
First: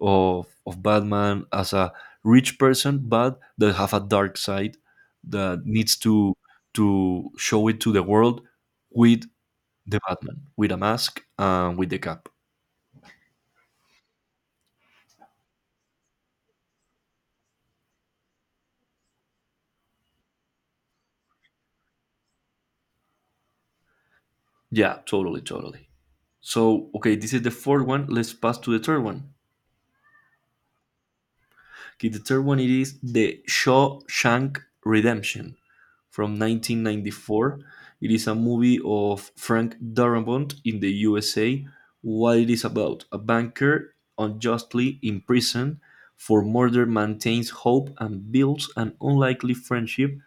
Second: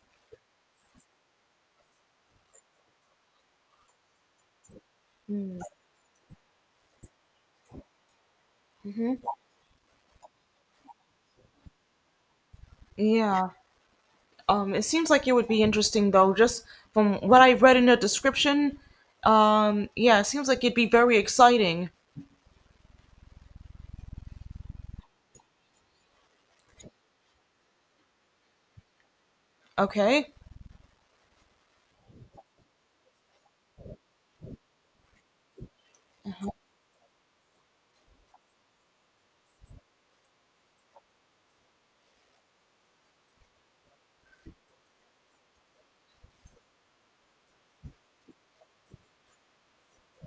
B: of Batman as a rich person, but that have a dark side that needs to show it to the world with the Batman, with a mask and with the cap.
A: Yeah. It seems like it would be interesting though, just from what I read in the description. Yeah, it seems like it'd be very exciting.
B: Yeah, totally, totally. So okay, this is the fourth one. Let's pass to the third one.
A: Okay.
B: Okay, the third one it is the Shawshank Redemption, from 1994. It is a movie of Frank Darabont in the USA. What it is about, a banker unjustly imprisoned for murder maintains hope and builds an unlikely friendship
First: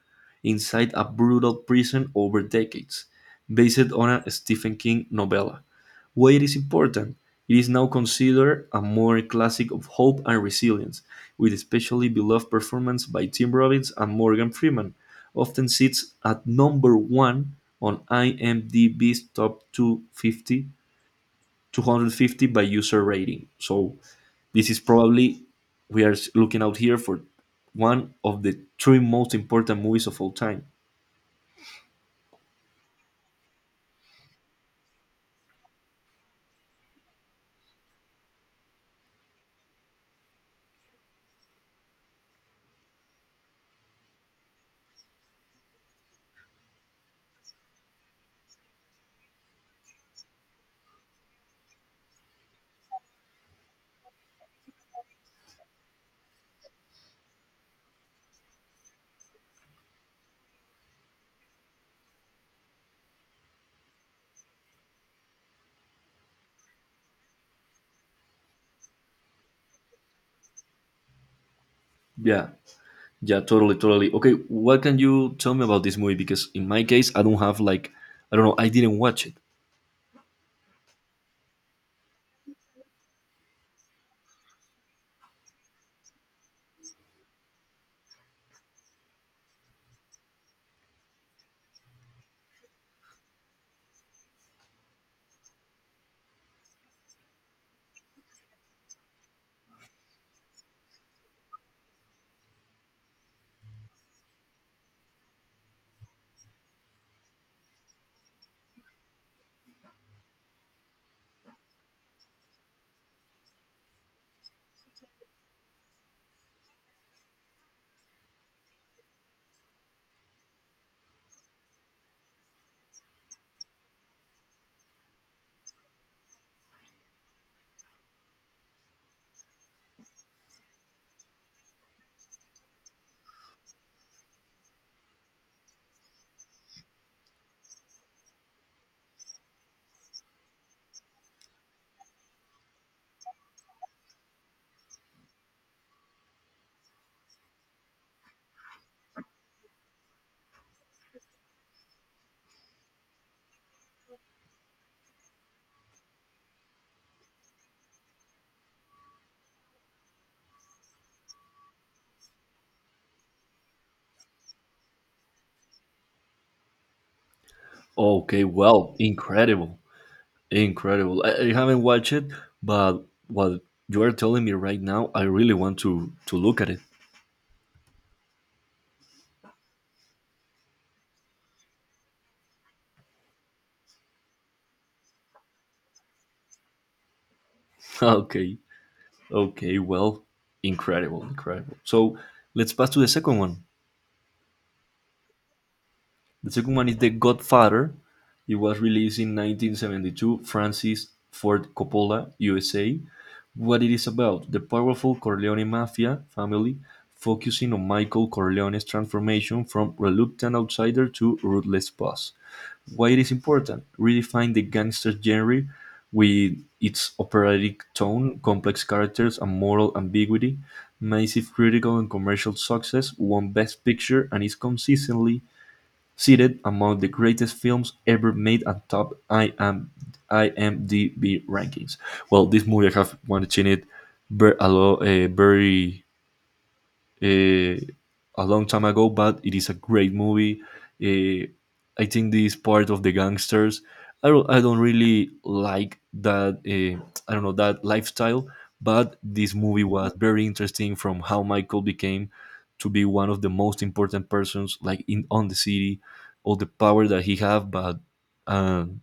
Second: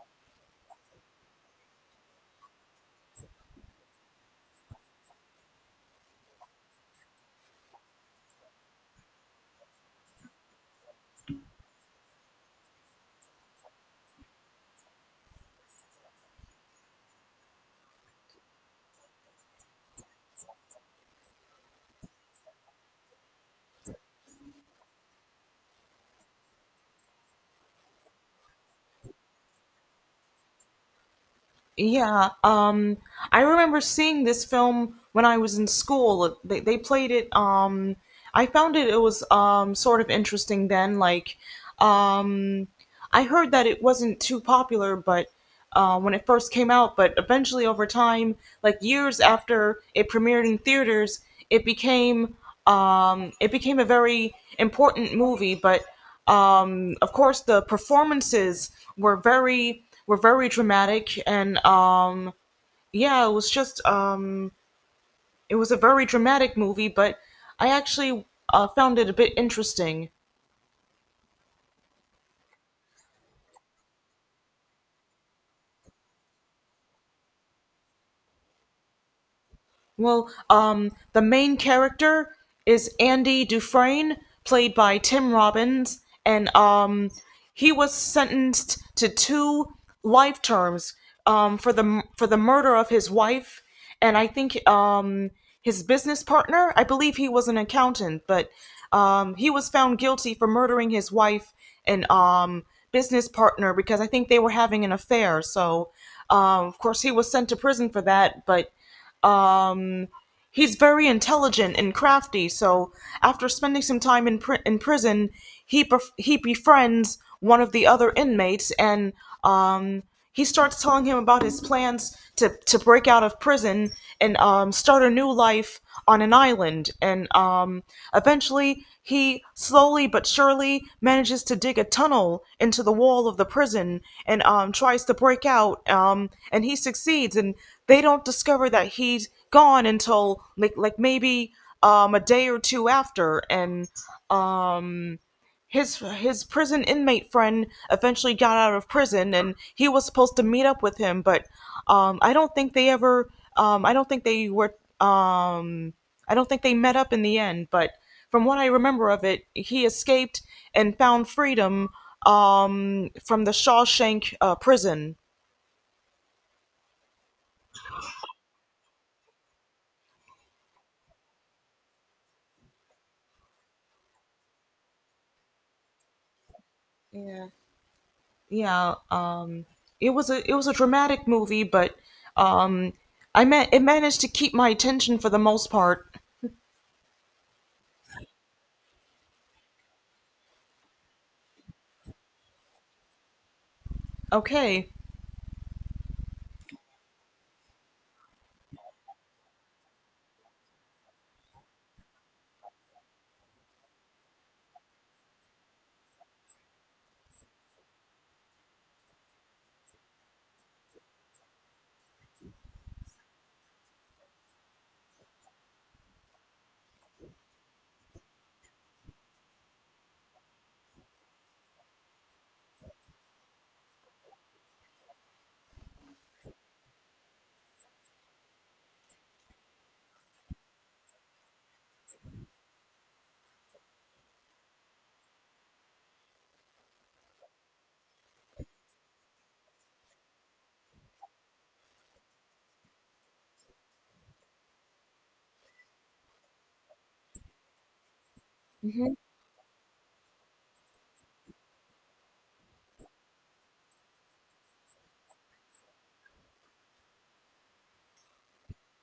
B: inside a brutal prison over decades, based on a Stephen King novella. Why it is important? It is now considered a modern classic of hope and resilience, with especially beloved performance by Tim Robbins and Morgan Freeman. Often sits at number one on IMDb's top 250 by user rating. So this is probably we are looking out here for one of the three most important movies of all time.
A: Yeah, I remember seeing this film when I was in school. They played it. I found it was sort of interesting then. Um, I heard that it wasn't too popular, but when it first came out, but eventually over time, like years after it premiered in theaters, it became it became a very important movie. But of course, the performances were very dramatic, and yeah, it was just it was a very dramatic movie. But I actually found it a bit interesting.
B: Yeah. Yeah, totally, totally. Okay, what can you tell me about this movie? Because in my case, I don't have like, I don't know, I didn't watch it.
A: Well, the main character is Andy Dufresne, played by Tim Robbins, and he was sentenced to two life terms for the murder of his wife, and I think his business partner. I believe he was an accountant, but he was found guilty for murdering his wife and business partner because I think they were having an affair. So, of course, he was sent to prison for that, but Um, he's very intelligent and crafty. So after spending some time in prison, he befriends one of the other inmates, and um, he starts telling him about his plans to break out of prison and start a new life on an island. And eventually, he slowly but surely manages to dig a tunnel into the wall of the prison and tries to break out. And he succeeds, and they don't discover that he's gone until like maybe a day or two after. And his prison inmate friend eventually got out of prison, and he was supposed to meet up with him, but I don't think they ever. I don't think they were. Um, I don't think they met up in the end. But from what I remember of it, he escaped and found freedom from the Shawshank prison.
B: Okay, well, incredible, incredible. I haven't watched it, but what you are telling me right now, I really want to look at it.
A: Yeah, yeah. It was a dramatic movie, but um it managed to keep my attention for the most part.
B: [LAUGHS] Okay, okay, well, incredible, incredible. So let's pass to the second one.
A: Okay.
B: The second one is The Godfather. It was released in 1972. Francis Ford Coppola, USA. What it is about: the powerful Corleone mafia family, focusing on Michael Corleone's transformation from reluctant outsider to ruthless boss. Why it is important? Redefine the gangster genre with its operatic tone, complex characters, and moral ambiguity. Massive critical and commercial success, won Best Picture and is consistently seated among the greatest films ever made and top IMDb rankings. Well, this movie I have watched it a lot, very uh, a long time ago, but it is a great movie. Uh, I think this part of the gangsters, I don't really like that. I don't know that lifestyle,
A: Mm-hmm.
B: but this movie was very interesting from how Michael became to be one of the most important persons like in on the city, all the power that he have, but um,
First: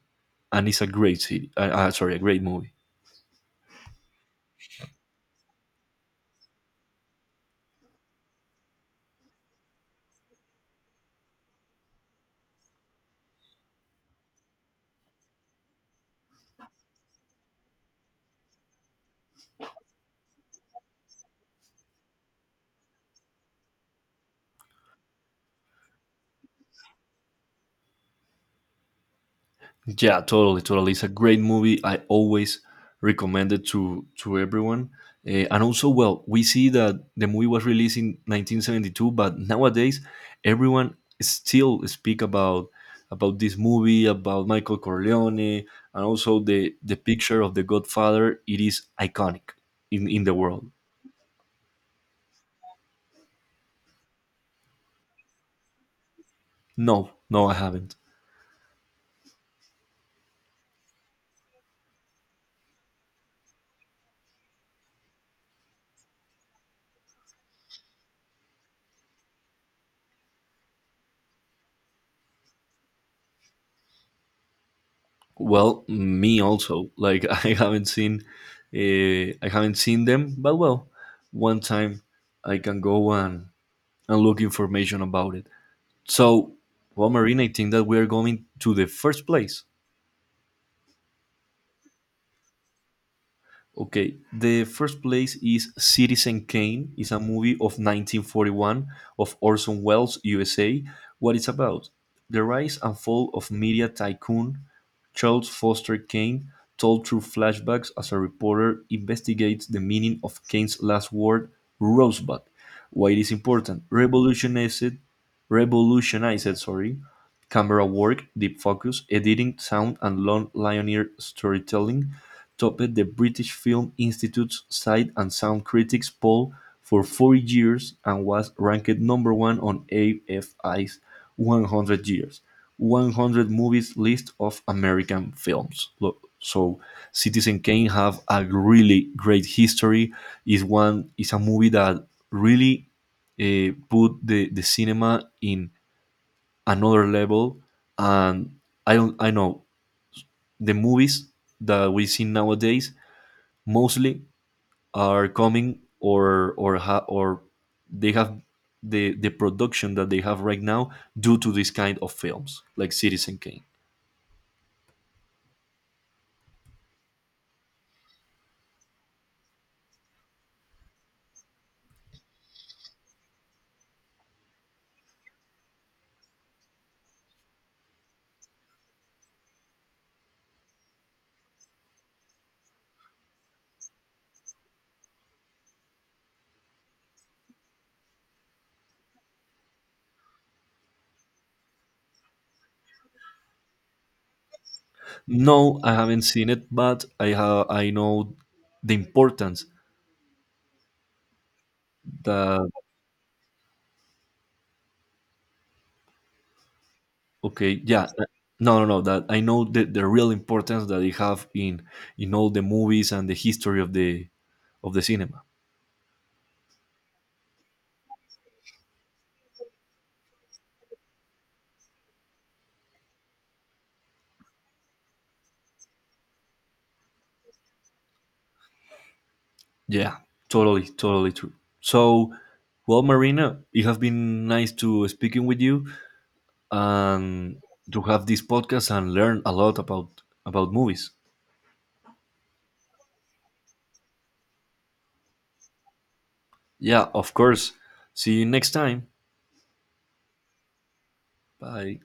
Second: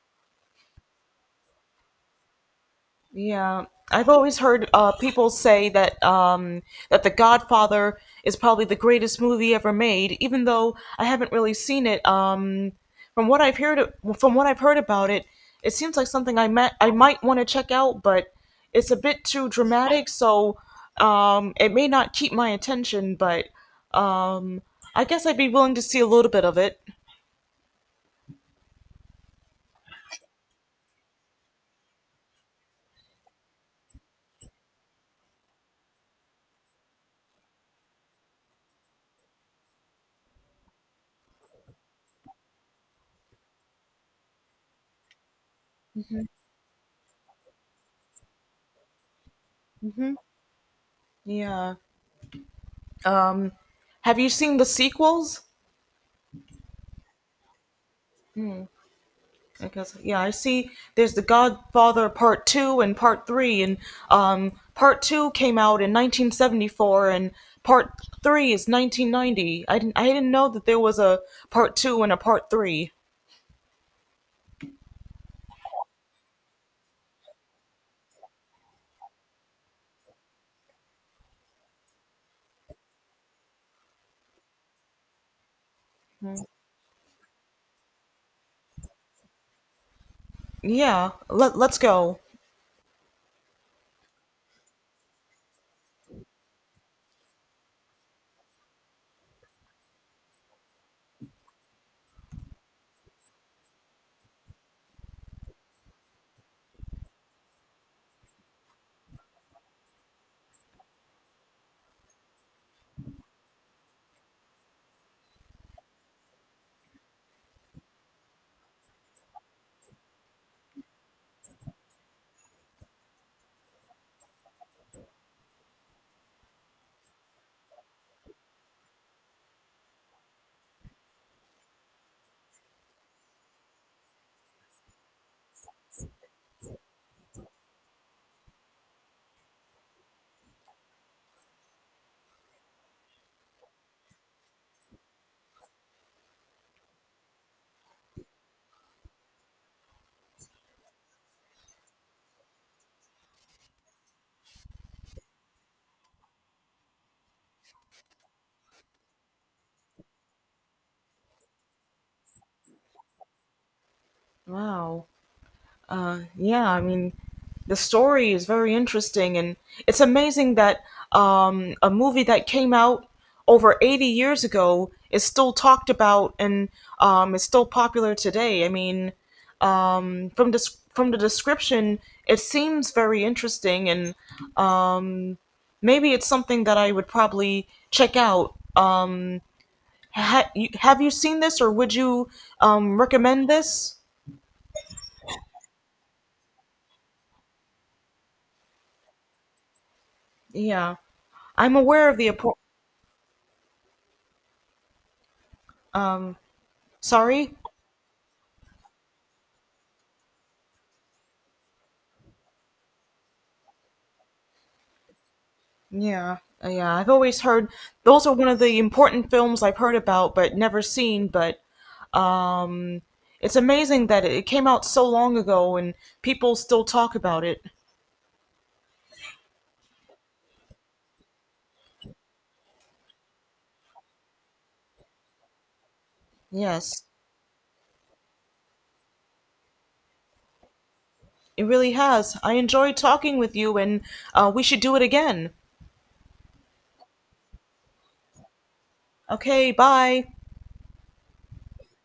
B: and it's a great city. Sorry, a great movie.
A: Yeah, I've always heard people say that that The Godfather is probably the greatest movie ever made, even though I haven't really seen it. From what I've heard, from what I've heard about it, it seems like something I might want to check out, but it's a bit too dramatic, so it may not keep my attention. But um, I guess I'd be willing to see a little bit of it.
B: Yeah, totally, totally. It's a great movie. I always recommend it to everyone. And also, well, we see that the movie was released in 1972, but nowadays everyone still speak about this movie, about Michael Corleone, and also the picture of the Godfather. It is iconic in
A: Hmm.
B: in the world.
A: Yeah. Um, have you seen the sequels?
B: No, no, I haven't.
A: Because yeah, I see there's the Godfather Part 2 and Part 3, and Part 2 came out in 1974, and Part 3 is 1990. I didn't know that there was a Part 2 and a Part 3.
B: Well, me also. Like [LAUGHS] I haven't seen them. But well, one time I can go and look information about it. So, well, Marina, I think that we are going to the first place.
A: Yeah, let's go.
B: Okay, the first place is Citizen Kane. It's a movie of 1941 of Orson Welles, USA. What it's about? The rise and fall of media tycoon Charles Foster Kane, told through flashbacks as a reporter investigates the meaning of Kane's last word, Rosebud. Why it is important? Revolutionized, sorry, camera work, deep focus, editing, sound, and long linear storytelling. Topped the British Film Institute's Sight and Sound Critics poll for 40 years and was ranked number one on AFI's 100 Years, 100 Movies list of American films. Look, so Citizen Kane have a really great history. Is a movie that really, put the cinema in another level. And I don't I know the movies that we see nowadays mostly are coming or they have the production that they have right now due to this kind of films like Citizen Kane.
A: Wow. Yeah, I mean the story is very interesting, and it's amazing that a movie that came out over 80 years ago is still talked about and is still popular today. I mean, from the description, it seems very interesting, and maybe it's something that I would probably check out. Have you seen this, or would you recommend this?
B: No, I haven't seen it, but I know the importance
A: Yeah, I'm aware of the
B: that,
A: um. Sorry.
B: okay, yeah, no, no, no. That I know the real importance that they have in all the movies and the history of the cinema.
A: Yeah, yeah. I've always heard those are one of the important films I've heard about but never seen. But it's amazing that it came out so long ago and people still talk about it.
B: Yeah, totally, totally true. So, well, Marina, it has been nice to speaking with you
A: Yes.
B: and to have this podcast and learn a lot about movies.
A: It really has. I enjoyed talking with you, and we should do it again.
B: Yeah, of course. See you next time.
A: Okay, bye.
B: Bye.